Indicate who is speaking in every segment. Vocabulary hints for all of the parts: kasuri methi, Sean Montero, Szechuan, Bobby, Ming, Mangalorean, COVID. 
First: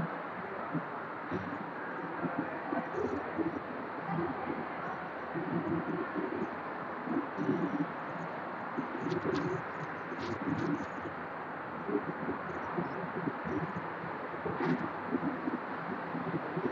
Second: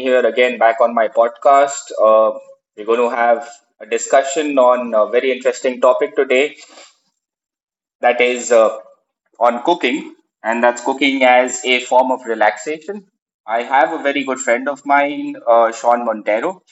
Speaker 1: here again back on my podcast. We're going to have a discussion on a very interesting topic today, that is on cooking, and that's cooking as a form of relaxation. I have a very good friend of mine, Sean Montero,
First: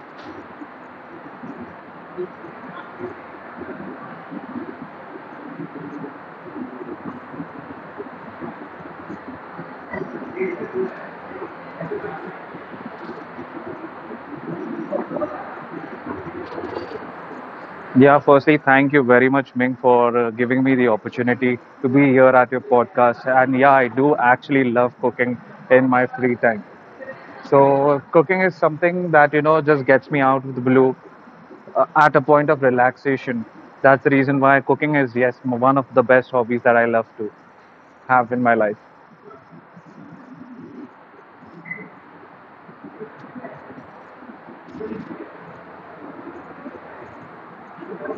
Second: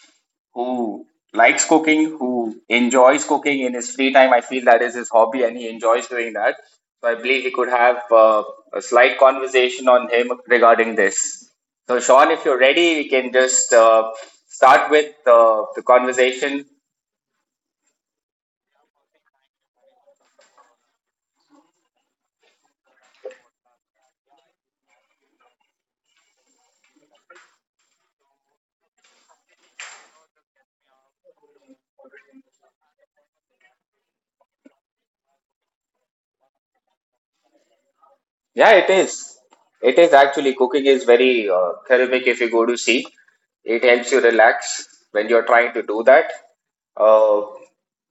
Speaker 1: who likes cooking, who enjoys cooking in his free time. I feel that is his hobby and he enjoys doing that. So I believe we could have a slight conversation on him regarding this. So, Sean, if you're ready, we can just start with the conversation.
Speaker 2: Yeah, firstly, thank you very much, Ming, for giving me the opportunity to be here at your podcast. And yeah, I do actually love cooking in my free time. So, cooking is something that, you know, just gets me out of the blue at a point of relaxation. That's the reason why cooking is, yes, one of the best hobbies that I love to have in my life.
Speaker 1: Yeah, it is. It is actually cooking is very therapeutic, if you go to sea. It helps you relax when you're trying to do that. Uh,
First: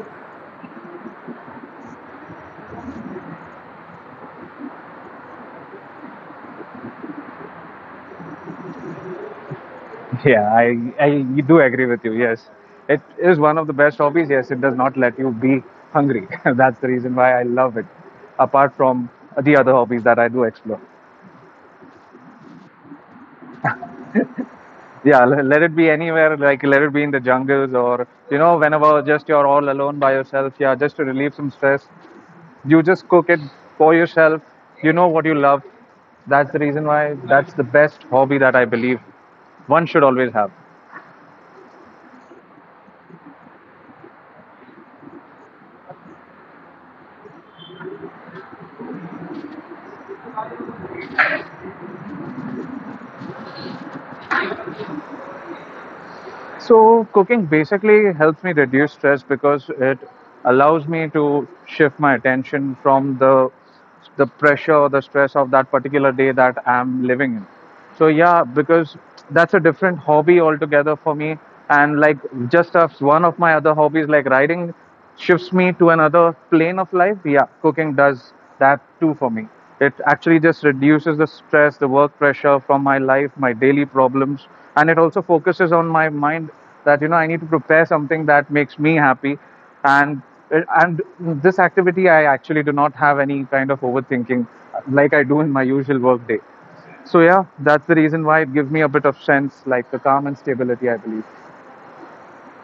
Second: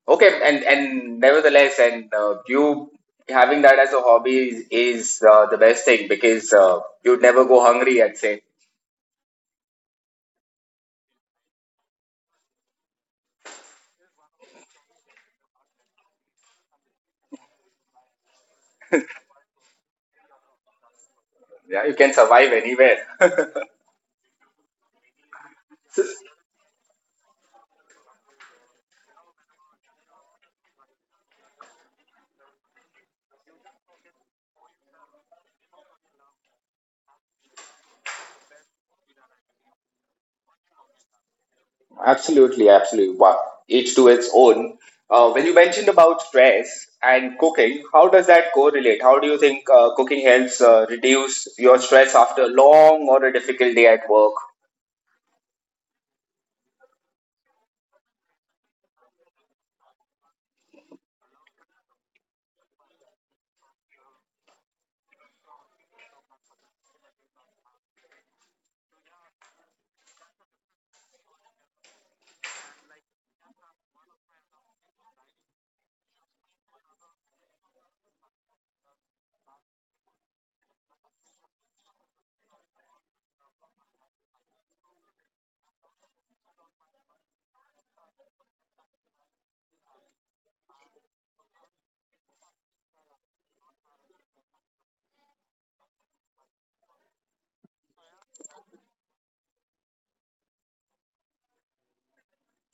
Speaker 1: okay, and nevertheless, and you having that as a hobby is the best thing, because you'd never go hungry, I'd say.
Speaker 2: Yeah, I do agree with you. Yes, it is one of the best hobbies. Yes, it does not let you be hungry. That's the reason why I love it. Apart from the other hobbies that I do explore.
Speaker 1: Yeah, you can survive anywhere.
Speaker 2: Yeah, let it be anywhere. Like let it be in the jungles or you know whenever just you're all alone by yourself. Yeah, just to relieve some stress, you just cook it for yourself. You know what you love. That's the reason why that's the best hobby that I believe one should always have.
Speaker 1: Absolutely, absolutely. Wow. Each to its own. When you mentioned about stress and cooking, how does that correlate? How do you think cooking helps reduce your stress after a long or a difficult day at work?
Speaker 2: So cooking basically helps me reduce stress because it allows me to shift my attention from the pressure or the stress of that particular day that I'm living in. So yeah, because that's a different hobby altogether for me. And like just as one of my other hobbies, like riding, shifts me to another plane of life, yeah, cooking does that too for me. It actually just reduces the stress, the work pressure from my life, my daily problems, and it also focuses on my mind that you know I need to prepare something that makes me happy, and and this activity I actually do not have any kind of overthinking like I do in my usual work day. So yeah, that's the reason why it gives me a bit of sense, like the calm and stability, I believe.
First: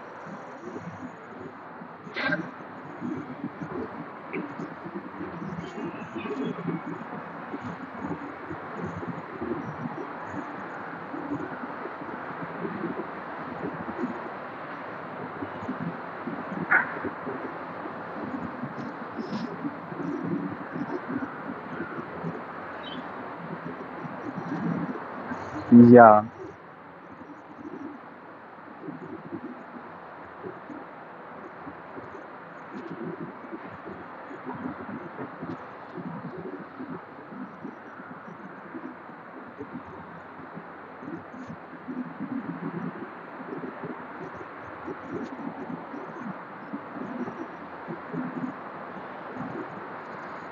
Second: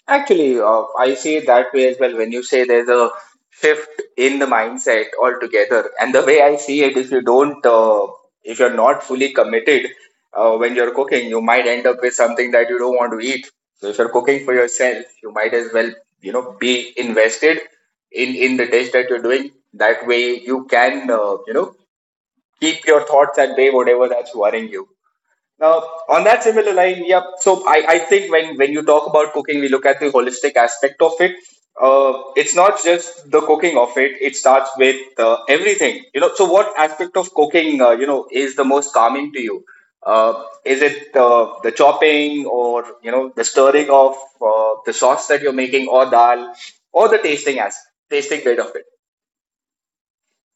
Speaker 1: Actually, I see it that way as well. When you say there's a shift in the mindset altogether, and the way I see it, if you don't, if you're not fully committed when you're cooking, you might end up with something that you don't want to eat. So if you're cooking for yourself, you might as well, you know, be invested in the dish that you're doing. That way, you can, you know, keep your thoughts at bay, whatever that's worrying you. Now, on
Speaker 2: Yeah.
Speaker 1: that similar line, yeah. So I think when you talk about cooking, we look at the holistic aspect of it. It's not just the cooking of it. It starts with everything, you know. So what aspect of cooking, you know, is the most calming to you? Is it the chopping or, you know, the stirring of the sauce that you're making, or dal, or the tasting bit of it?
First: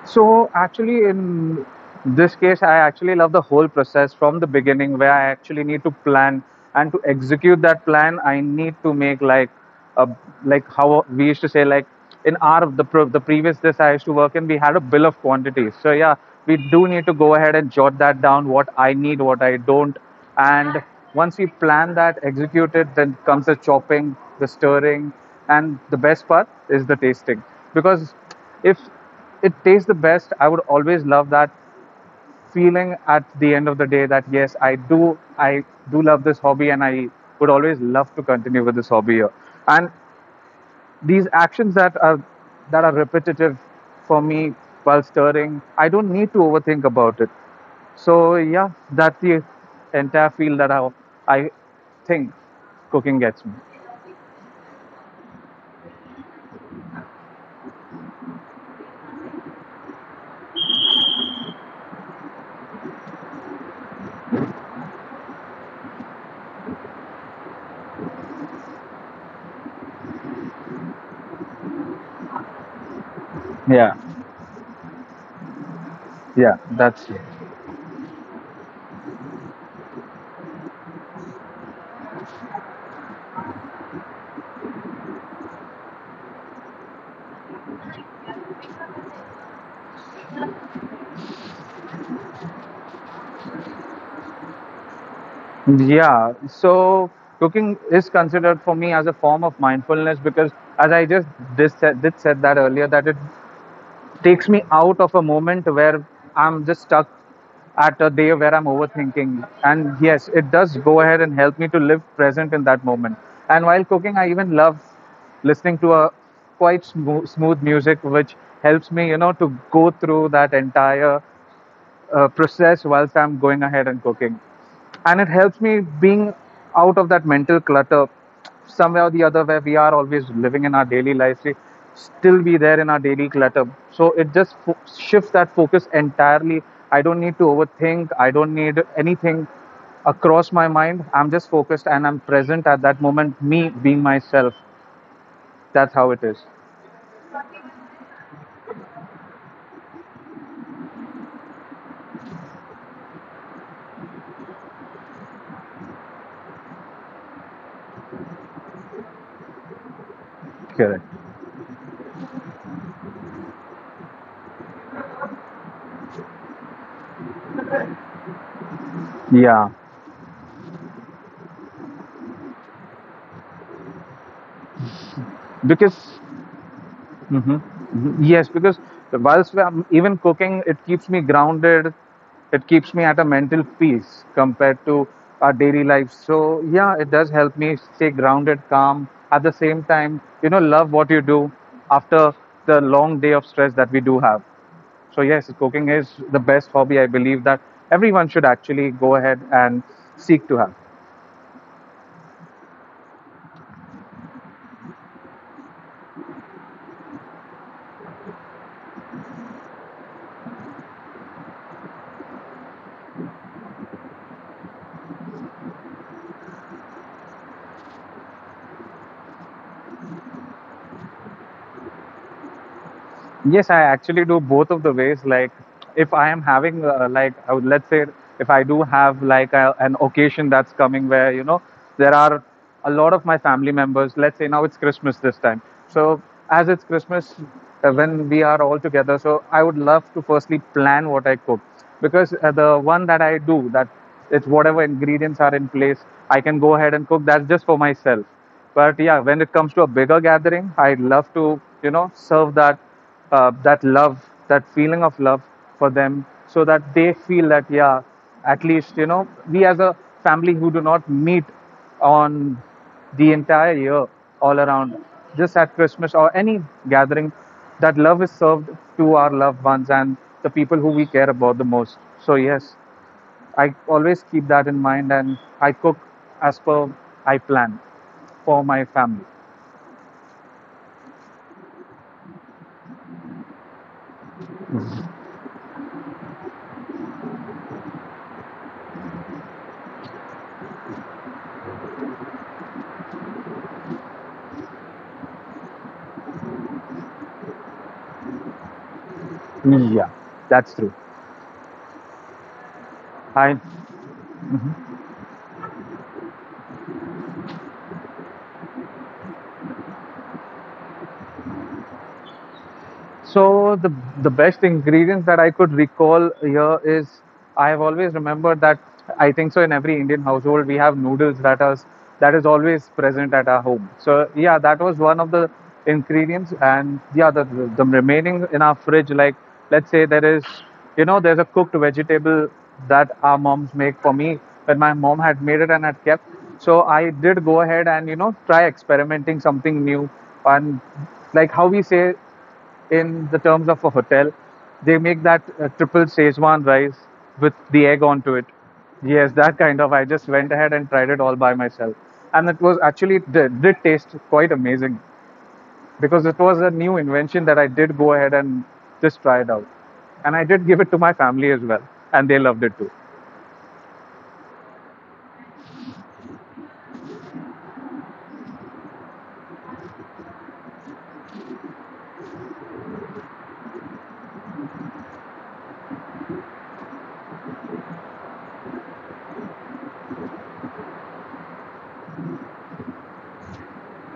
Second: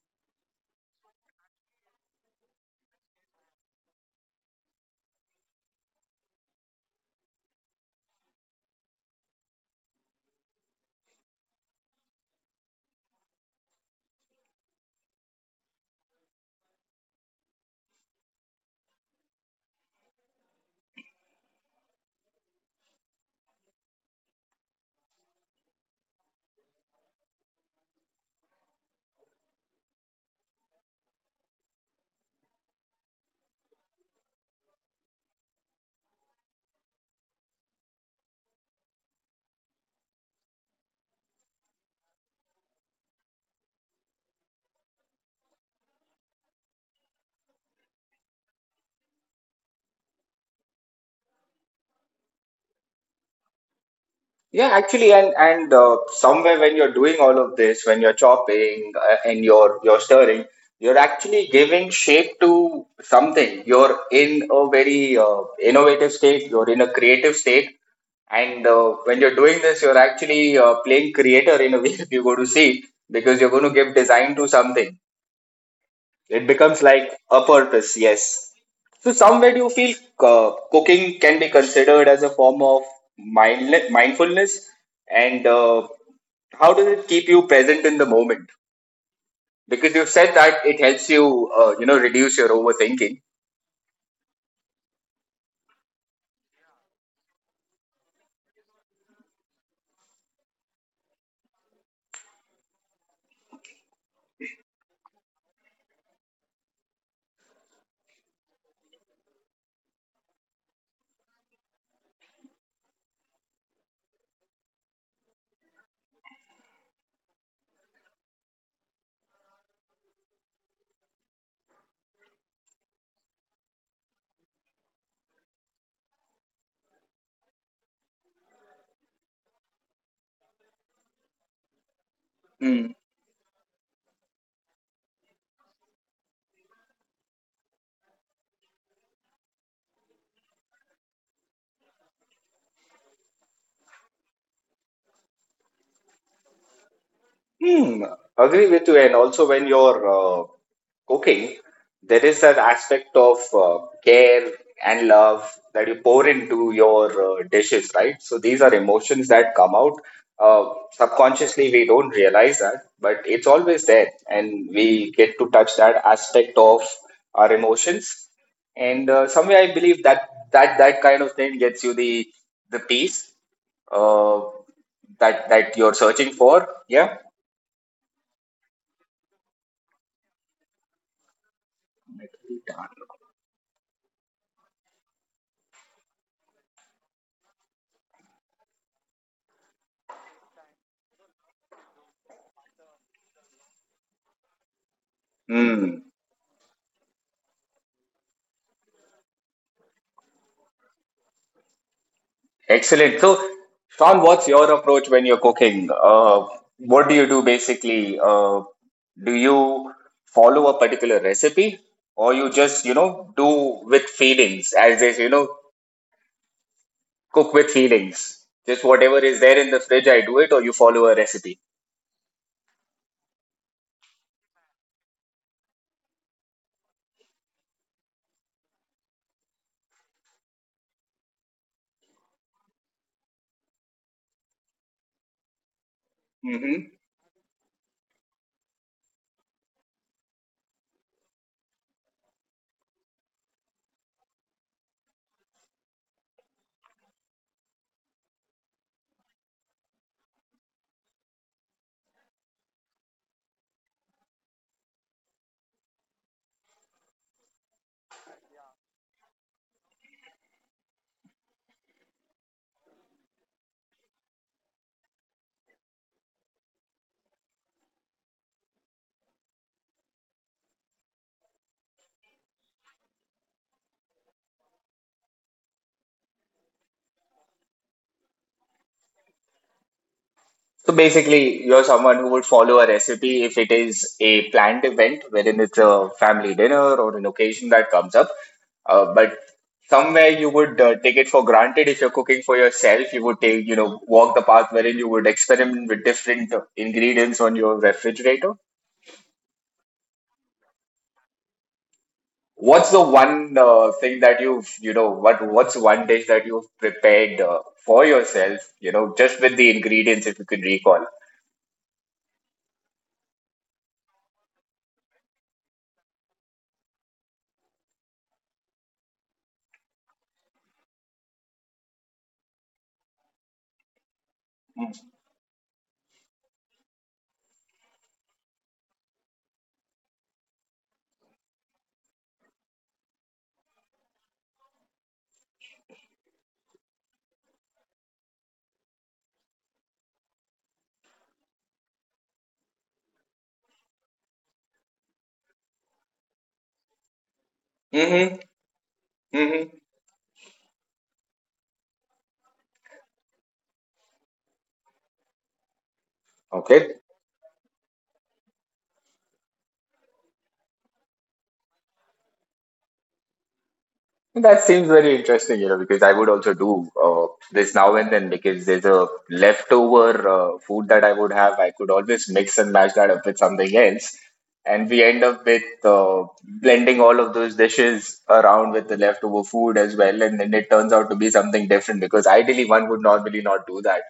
Speaker 2: So actually, in this case, I actually love the whole process from the beginning, where I actually need to plan and to execute that plan. I need to make like a like how we used to say like in our the previous this I used to work in, we had a bill of quantities. So yeah, we do need to go ahead and jot that down. What I need, what I don't, and once we plan that, execute it, then comes the chopping, the stirring, and the best part is the tasting, because if it tastes the best. I would always love that feeling at the end of the day that yes, I do love this hobby and I would always love to continue with this hobby here. And these actions that are repetitive for me while stirring, I don't need to overthink about it. So yeah, that's the entire field that I think cooking gets me.
Speaker 1: Yeah, actually, and somewhere when you're doing all of this, when you're chopping and you're stirring, you're actually giving shape to something. You're in a very innovative state. You're in a creative state, and when you're doing this, you're actually playing creator in a way. If you go to see, because you're going to
Speaker 2: Yeah,
Speaker 1: give design to something. It
Speaker 2: yeah,
Speaker 1: becomes
Speaker 2: that's
Speaker 1: like
Speaker 2: it.
Speaker 1: a purpose, yes. So somewhere do you feel cooking can be considered as a form of mindfulness, and how does it keep you present in the moment? Because you've said that it helps you, you know, reduce your overthinking.
Speaker 2: Yeah, so cooking is considered for me as a form of mindfulness because, as I just did said that earlier, that it takes me out of a moment where I'm just stuck at a day where I'm overthinking. And yes, it does go ahead and help me to live present in that moment. And while cooking, I even love listening to a quite smooth music, which helps me, you know, to go through that entire process whilst I'm going ahead and cooking. And it helps me being out of that mental clutter somewhere or the other where we are always living in our daily lives. We still be there in
Speaker 1: Hmm.
Speaker 2: our daily clutter. So it just shifts that focus entirely. I don't need to overthink. I don't need anything across my mind. I'm just focused and I'm present at that moment, me being myself. That's how it is.
Speaker 1: Hmm, agree with you. And also, when you're cooking, there is that aspect of care and love that you pour into your dishes, right? So these are emotions that come out.
Speaker 2: Correct.
Speaker 1: Subconsciously, we don't realize that, but it's always there, and we get to touch that aspect of our emotions. And somewhere,
Speaker 2: Yeah,
Speaker 1: I believe that that kind of thing gets you the peace uh, that you're
Speaker 2: because
Speaker 1: searching for. Yeah.
Speaker 2: hmm yes, because I'm even cooking, it keeps me grounded. It keeps me at a mental peace compared to our daily life. So yeah, it does help me stay grounded, calm. At the same time, you know, love what you do after the long day of stress that we do have. So yes, cooking is
Speaker 1: Mm,
Speaker 2: the best hobby. I believe that everyone should actually go ahead and seek to have.
Speaker 1: excellent. So, Sean, what's your approach when you're cooking? What do you do basically? Do you follow a particular recipe, or you just, you know, do with feelings, as is, you know, cook with feelings? Just whatever is there in the fridge, I do it, or you follow a recipe?
Speaker 2: Yes, I actually do both of the ways. Like, if I am having, like, I would, let's say, if I do have like an occasion that's coming where, you know, there are a lot of my family members. Let's say now it's Christmas this time. So, as it's Christmas, when we are all together, so I would love to firstly plan what I cook because the one that I do, that it's whatever ingredients are in place, I can go ahead and cook. That's just for myself. But yeah, when it comes to a bigger gathering, I love to, you know, serve that uh, that love, that feeling of love for them, so that they feel that yeah, at least you know we as a family who do not meet on the entire year all around, just at Christmas or any gathering, that love is served to our loved ones and the people who we care about the most. So yes, I always keep that in mind and I cook as per I plan for my family.
Speaker 1: So basically, you're someone who would follow a recipe if it is a planned event, wherein it's a family dinner or an occasion that comes up. But somewhere you would take it for granted if you're cooking for yourself. You would take, you know, walk the path wherein you would experiment with different ingredients on your refrigerator.
Speaker 2: Yeah, that's true.
Speaker 1: What's the
Speaker 2: I
Speaker 1: one thing that you've, you know, what's one dish that you've prepared for yourself, you know, just with the ingredients, if you can recall?
Speaker 2: So the best ingredients that I could recall here is I have always remembered that I think so in every Indian household we have noodles that is always present at our home. So yeah, that was one of the ingredients, and yeah, the remaining in our fridge, like let's say there is you know there's a cooked vegetable that our moms make for me that my mom had made it and had kept. So I did go ahead and you know try experimenting something new and like how we say in the terms of a hotel. They make that triple Szechuan rice with the egg onto it.
Speaker 1: Mm-hmm.
Speaker 2: Yes, that
Speaker 1: Mm-hmm.
Speaker 2: kind of. I just went ahead and tried it all by myself, and it was actually it did taste quite amazing because it was a
Speaker 1: Okay.
Speaker 2: new invention that I did go ahead and just try it out, and I did give it to my family as well, and they loved it too.
Speaker 1: That seems very interesting, you know, because I would also do this now and then because there's a leftover food that I would have. I could always mix and match that up with something else. And we end up with blending all of those dishes around with the leftover food as well. And then it turns out to be something different because ideally one would normally not do that.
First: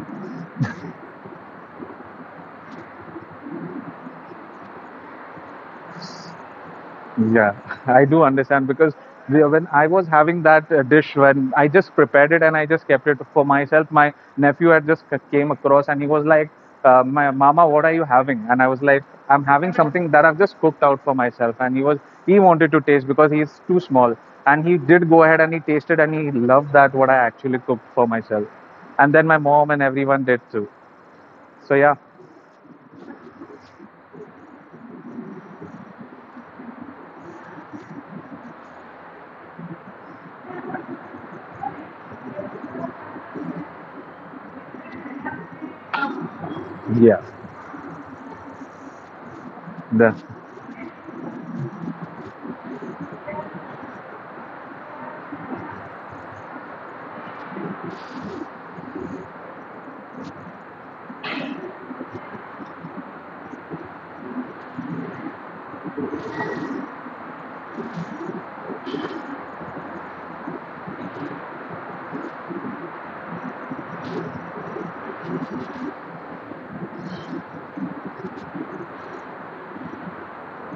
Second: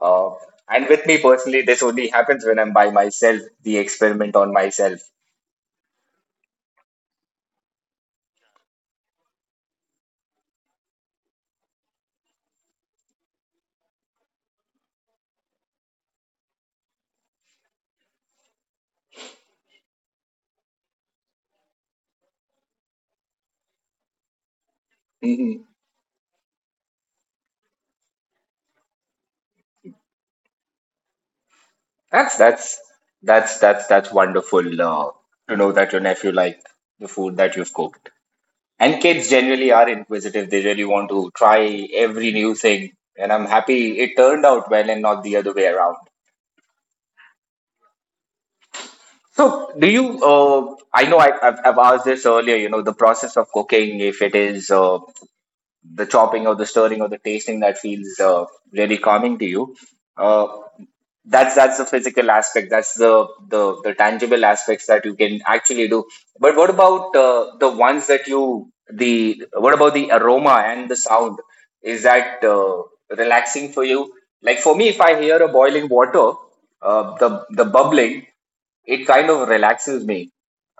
Speaker 1: Uh, and with me personally, this only happens when I'm by myself, the experiment on myself.
Speaker 2: Yeah, I do understand because when I was having that dish, when I just prepared it and I just kept it for myself, my nephew had just came across and he was like, "My mama, what are you having?" And I was like, "I'm having something that I've just cooked out for myself." And he was he wanted to taste because he's too small, and he did go ahead and he tasted and he loved that what I actually cooked for myself, and then my mom and everyone did too. So yeah,
Speaker 1: That's that's that's wonderful to know that your nephew liked the food that you've cooked. And kids generally are inquisitive; they really want to try every new thing. And I'm happy it turned out well and not the other way around.
Speaker 2: yeah,
Speaker 1: So, do
Speaker 2: the,
Speaker 1: you? I know I've asked this earlier. You know, the process of cooking, if it is the chopping or the stirring or the tasting that feels really calming to you. Uh, that's the physical aspect. That's the tangible aspects that you can actually do. But what about the ones that you the what about the aroma and the sound? Is that relaxing for you? Like for me, if I hear a boiling water, the bubbling, it kind of relaxes me.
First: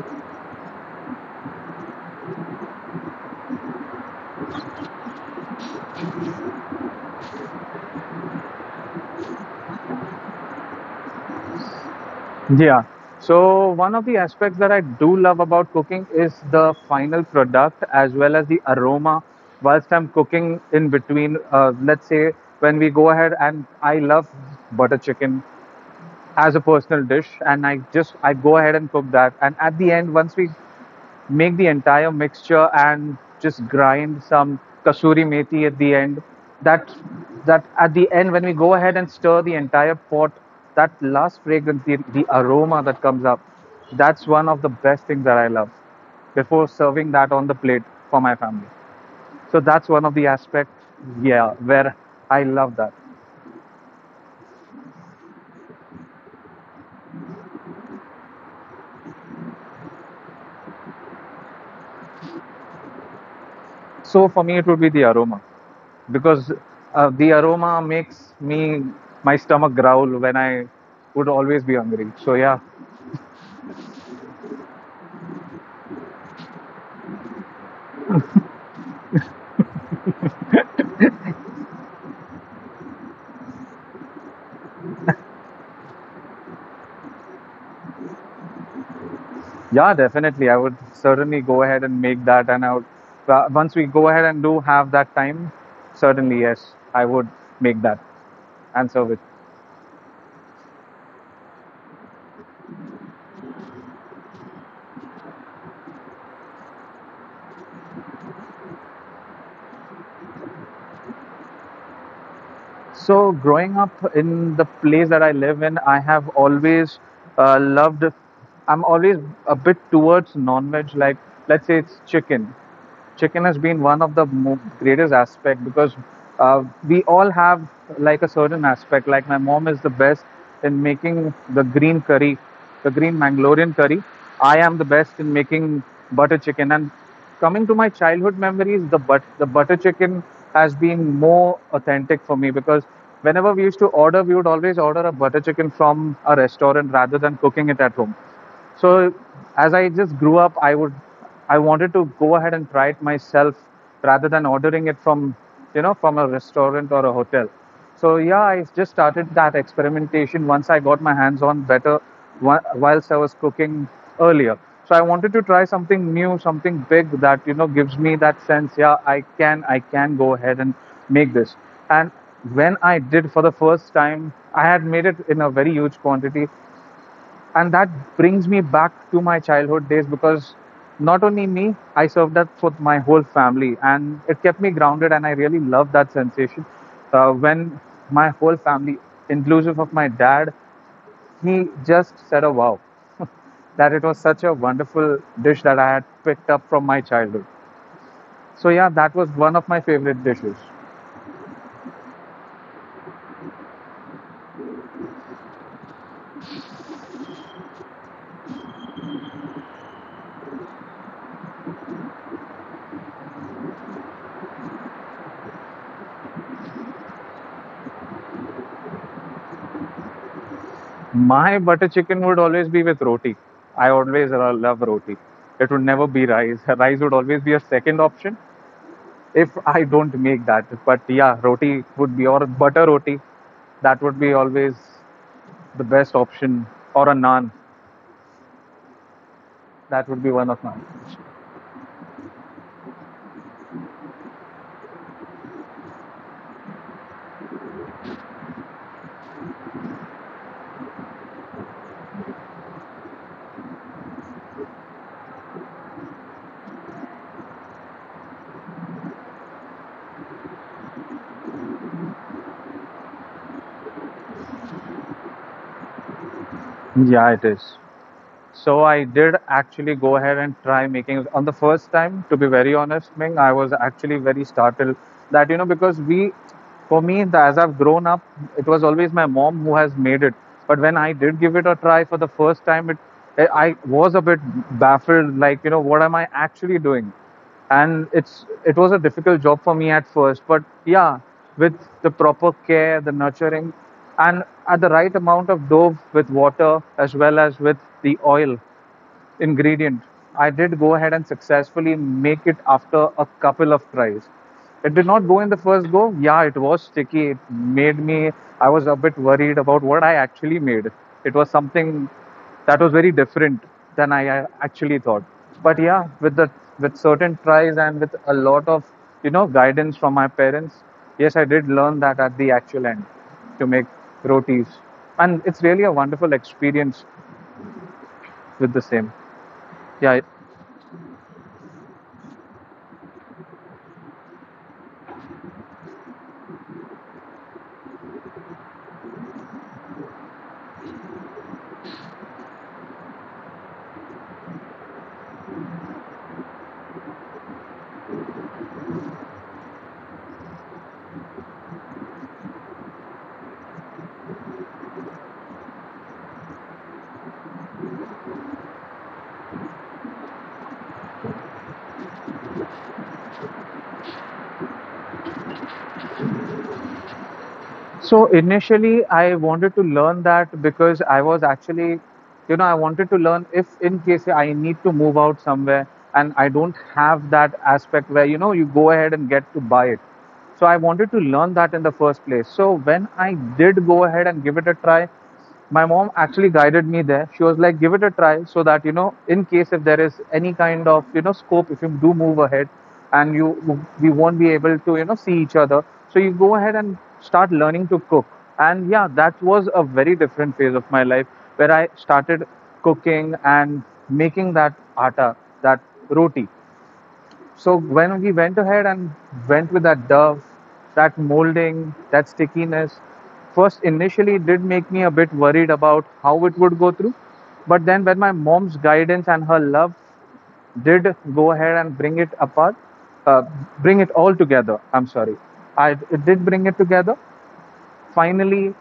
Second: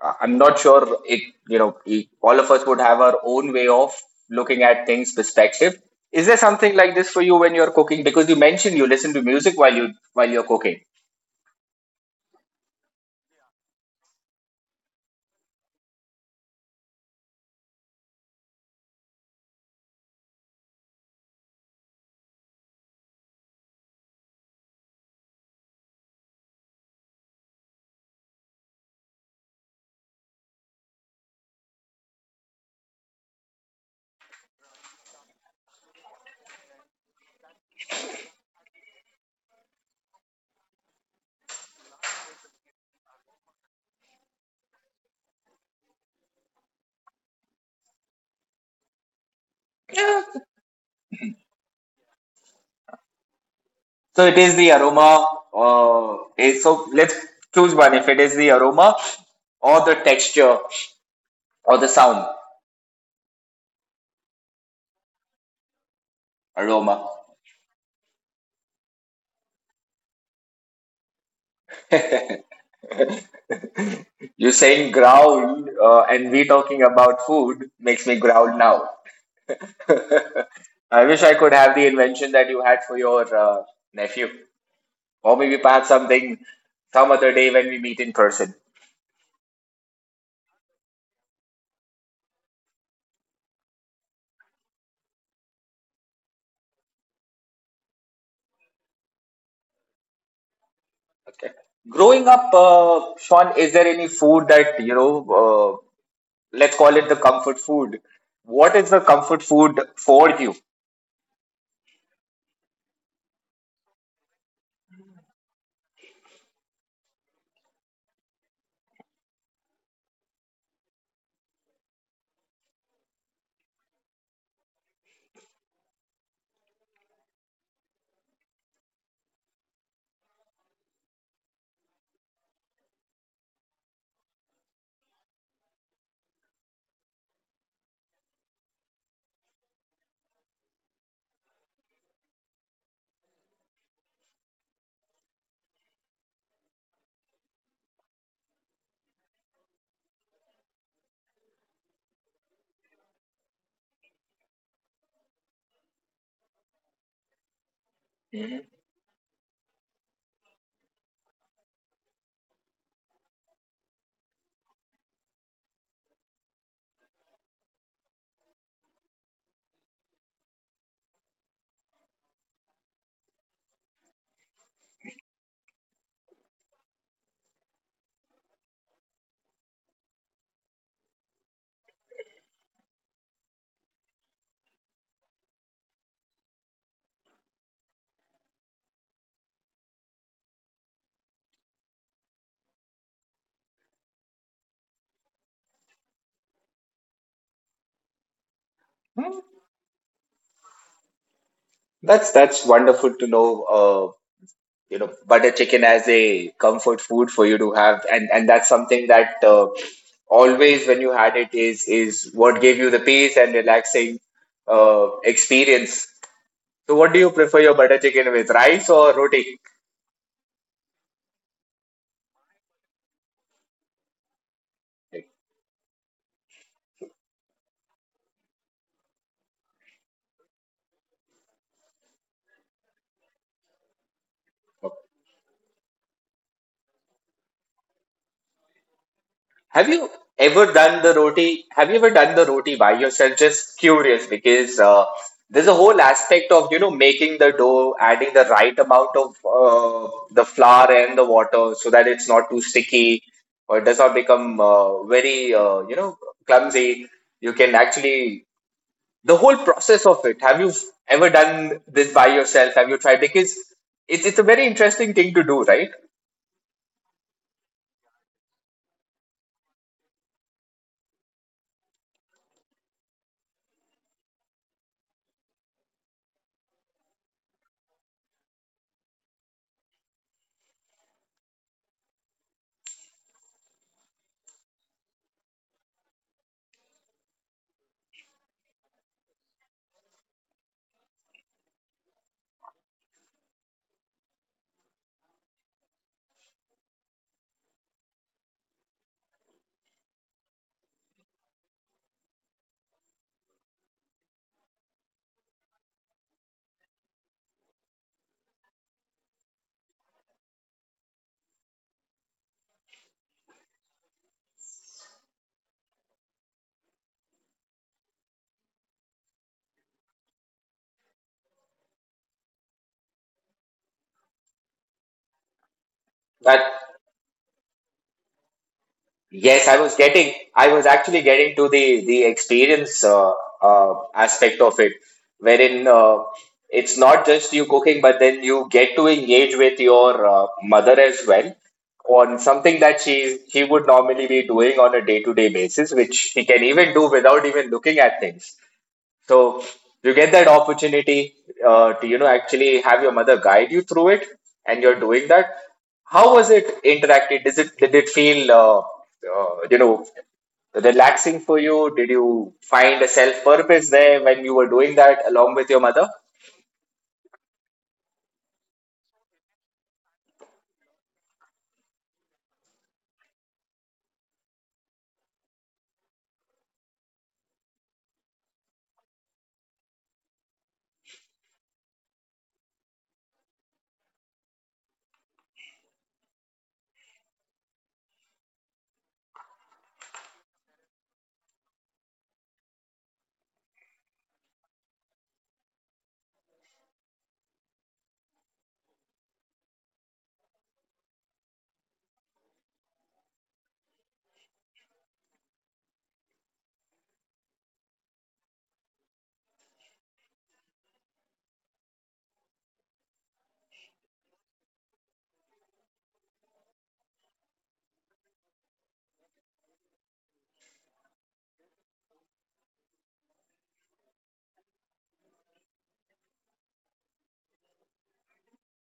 Speaker 1: I'm not sure it, you know, all of us would have our own way of looking at things perspective. Is there something like this for you when you're cooking? Because you mentioned you listen to music while you're cooking.
Speaker 2: yeah. So one of the aspects that I do love about cooking is the final product as well as the aroma whilst I'm cooking in between. Let's say when we go ahead and I love butter chicken as a personal dish and I go ahead and cook that and at the end once we make the entire mixture and just grind some kasuri methi at the end that that at the end when we go ahead and stir the entire pot that last fragrance the aroma that comes up that's one of the best things that I love before serving that on the plate for my family so that's one of the aspects yeah where I love that
Speaker 1: So it is the aroma. So let's choose one. If it is the aroma or the texture or the sound.
Speaker 2: so for me it would be the aroma because
Speaker 1: Aroma.
Speaker 2: the aroma makes me my stomach growl when I would always be hungry so yeah.
Speaker 1: You saying growl and we talking about food makes me growl now. I wish I could have the invention that you had for your nephew, or maybe pass something some other day when we meet in person.
Speaker 2: Yeah, definitely. I would certainly go ahead and make that. And I would, once we go ahead and do have that time, certainly, yes, I would make that and serve it.
Speaker 1: Okay. Growing up, Sean, is there any food that you know? Let's call it the comfort food. What is the comfort food for you?
Speaker 2: So, growing up in the place that I live in, I have always loved. I'm always a bit towards non-veg. Like, let's say it's chicken. Chicken has been one of the greatest aspect because we all have like a certain aspect. Like, my mom is the best in making the green curry, the green Mangalorean curry. I am the best in making butter chicken, and coming to my childhood memories, the butter chicken has been more authentic for me because whenever we used to order, we would always order a butter chicken from a restaurant rather than cooking it at home. So as I just grew up, I wanted to go ahead and try it myself rather than ordering it from you know from a restaurant or a hotel. So yeah, I just started that experimentation once I got my hands on better whilst I was cooking earlier. So I wanted to try something new, something big that gives me that sense. Yeah, I can go ahead and make this. And when I did for the first time, I had made it in a very huge quantity, and that brings me back to my childhood days, because not only me, I served that for my whole family, and it kept me grounded, and I really loved that sensation when my whole family, inclusive of my dad, he just said a wow, that it was such a wonderful dish that I had picked up from my childhood. So yeah, that was
Speaker 1: Hmm?
Speaker 2: one of my favorite dishes.
Speaker 1: That's wonderful to know, you know, butter chicken as a comfort food for you to have, and that's something that always when you had it is what gave you the peace and relaxing experience. So what do you prefer your butter chicken with, rice or roti?
Speaker 2: My butter chicken would always be with roti. I always love roti. It would never be rice. Rice would always be a second option if I don't make that. But yeah, roti would be, or butter roti. That would be always the best option, or a naan.
Speaker 1: Have
Speaker 2: That
Speaker 1: you
Speaker 2: would be one of
Speaker 1: ever
Speaker 2: mine.
Speaker 1: done the roti? Have you ever done the roti by yourself? Just curious because there's a whole aspect of, you know, making the dough, adding the right amount of the flour and the water so that it's not too sticky or it does not become you know, clumsy. You can actually, the whole process of it. Have you ever done this by yourself? Have you tried? Because it's a very interesting thing to do, right?
Speaker 2: Yeah, it is. So I did actually go ahead and try making it on the first time. To be very honest, Ming, I was actually very startled that because for me, as I've grown up, it was always my mom who has made it. But when I did give it a try for the first time, it I was a bit baffled, like what am I actually doing? And it was a difficult job for me at first. But yeah, with the proper care, the nurturing, and at the right amount of dove with water, as well as with the oil ingredient, I did go ahead and successfully make it after a couple of tries. It did not go in the first go. Yeah, it was sticky. It made me, I was a bit worried about what I actually made. It was something that was very different than I actually thought. But yeah, with the with certain tries and with a lot of guidance from my parents, yes, I did learn that at the actual end to make rotis, and it's really a wonderful experience with the same.
Speaker 1: Yes,
Speaker 2: Yeah,
Speaker 1: I was actually getting to the experience aspect of it, wherein it's not just you cooking, but then you get to engage with your mother as well on something that she would normally be doing on a day-to-day basis, which she can even do without even looking at things. So you get that opportunity to, you know, actually have your mother guide you through it, and you're doing that. How was it interacted? Does it Did it feel you know, relaxing for you? Did you find a self purpose there when you were doing that along with your mother?
Speaker 2: so initially, I wanted to learn that because I was actually, I wanted to learn if in case I need to move out somewhere and I don't have that aspect where, you go ahead and get to buy it. So I wanted to learn that in the first place. So when I did go ahead and give it a try, my mom actually guided me there. She was like, give it a try so that in case if there is any kind of scope, if you do move ahead and you we won't be able to see each other, so you go ahead and start learning to cook. And yeah, that was a very different phase of my life, where I started cooking and making that atta, that roti. So when we went ahead and went with that dove, that molding, that stickiness, first initially it did make me a bit worried about how it would go through. But then when my mom's guidance and her love did go ahead and bring it apart, uh, bring it all together. I'm sorry, I it did bring it together. Finally,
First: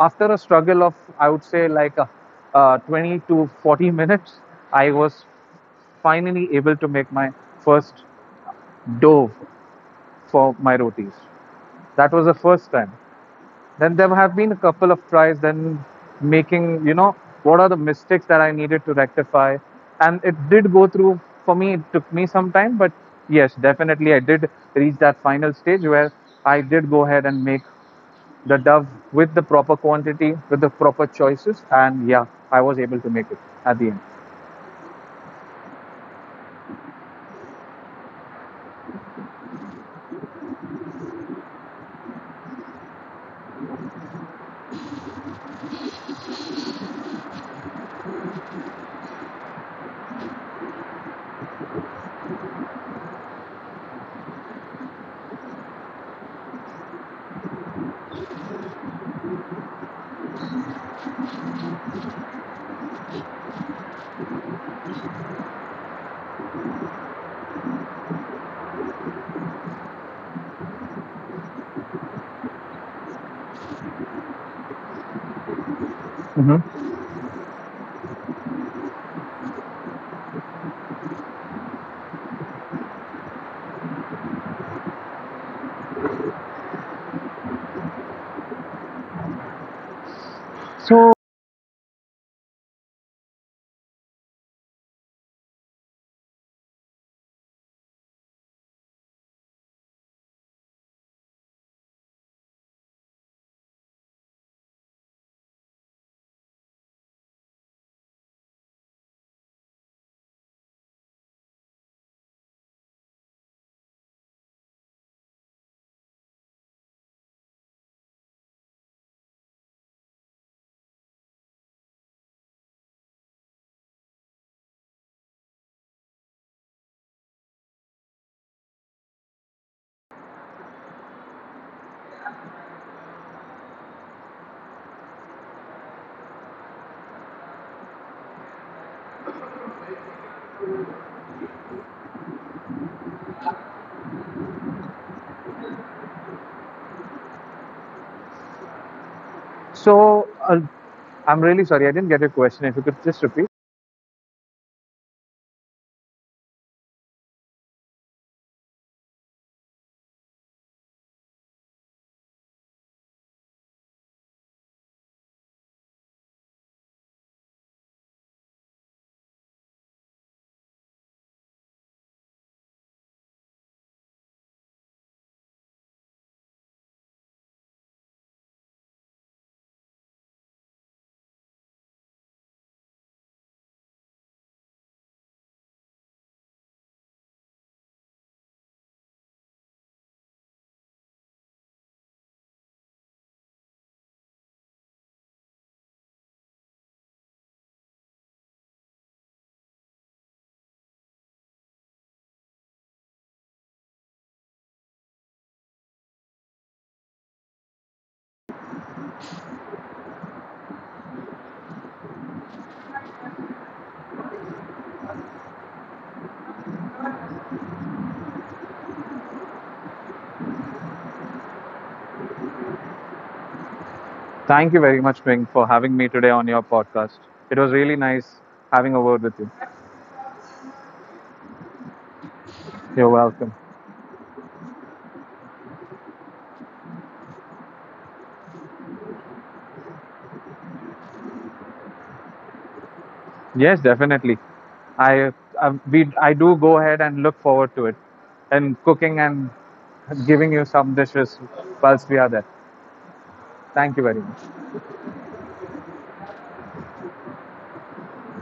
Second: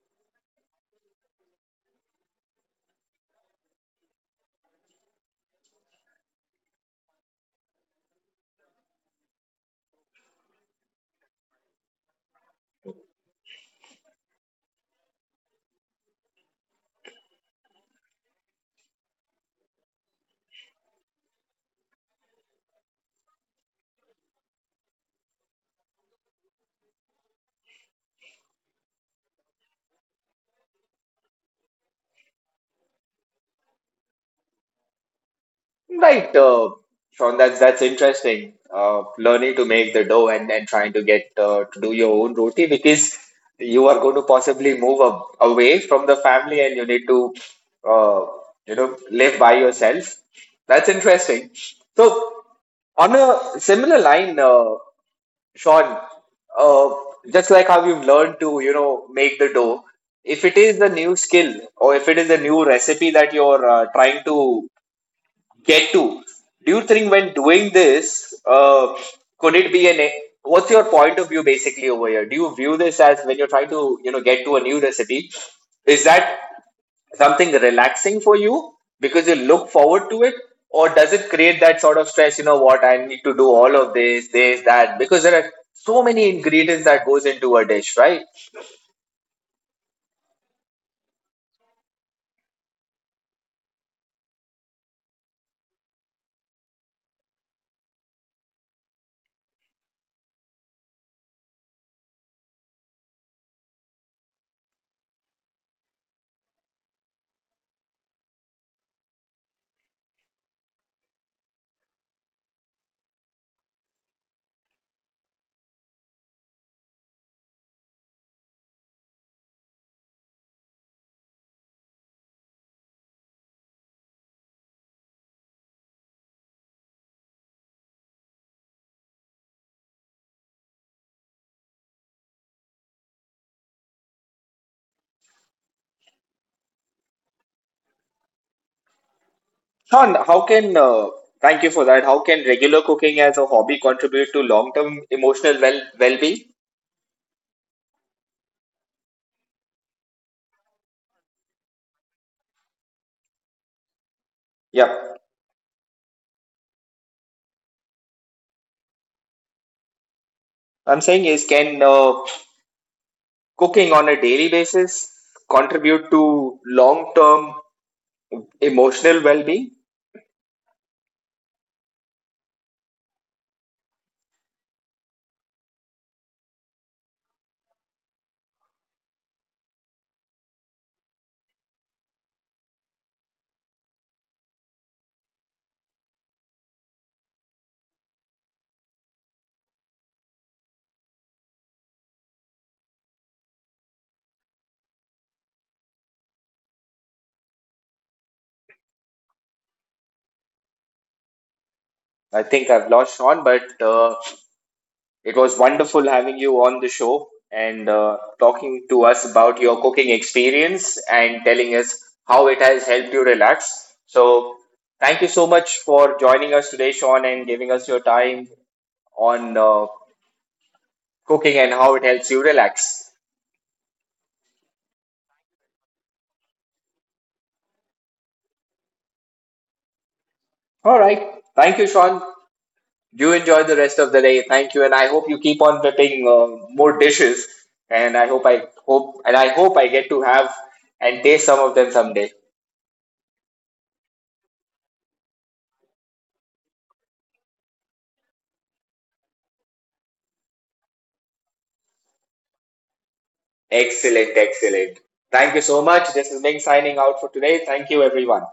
Speaker 2: after a struggle of I would say like 20 to 40 minutes, I was finally able to make my first dove for my rotis. That was the first time. Then there have been a couple of tries, then making, what are the mistakes that I needed to rectify. And it did go through. For me, it took me some time, but yes, definitely I did reach that final stage where I did go ahead and make the dove with the proper quantity, with the proper choices, and yeah, I was able to make it at the end.
Speaker 1: Right, Sean, that's interesting. Learning to make the dough and then trying to get to do your own roti because you are going to possibly move a away from the family and you need to uh, you know, live by yourself. That's interesting. So on a similar line, Sean, uh, just like how you've learned to, you know, make the dough, if it is the new skill or if it is a new recipe that you're trying to Get-to. Do you think when doing this, could it be an? What's your point of view basically over here? Do you view this as when you're trying to, you know, get to a new recipe? Is that
Speaker 2: Hmm.
Speaker 1: something relaxing for you because you look forward to it, or does it create that sort of stress? You know what? I need to do all of this, this, that, because there are so many ingredients that goes into a dish, right?
Speaker 2: So,
Speaker 1: Sean, how can thank you for that? How can regular cooking as a hobby contribute to long-term emotional well well-being?
Speaker 2: so, I'm really sorry, I didn't get your question. If you could just repeat.
Speaker 1: Yeah. I'm saying is can cooking on a daily basis contribute to long term emotional well being? I think I've lost Sean, but it was wonderful having you on the show and talking to us about your cooking experience and telling us how it has helped you relax. So, thank you so much for joining us today, Sean, and giving us your time on cooking and how it helps you relax.
Speaker 2: Thank you very much, Ming, for having me today on your podcast. It was really nice having a word with you.
Speaker 1: All right. Thank you, Sean.
Speaker 2: You're
Speaker 1: You
Speaker 2: welcome.
Speaker 1: enjoy the rest of the day. Thank you, and I hope you keep on whipping more dishes. And I hope I get to have and taste some of them someday.
Speaker 2: Yes, definitely. I, I do go ahead and look forward to it, and cooking and giving you some dishes whilst we are there. Thank you very
Speaker 1: Excellent,
Speaker 2: much.
Speaker 1: excellent. Thank you so much. This is Ming signing out for today. Thank you, everyone.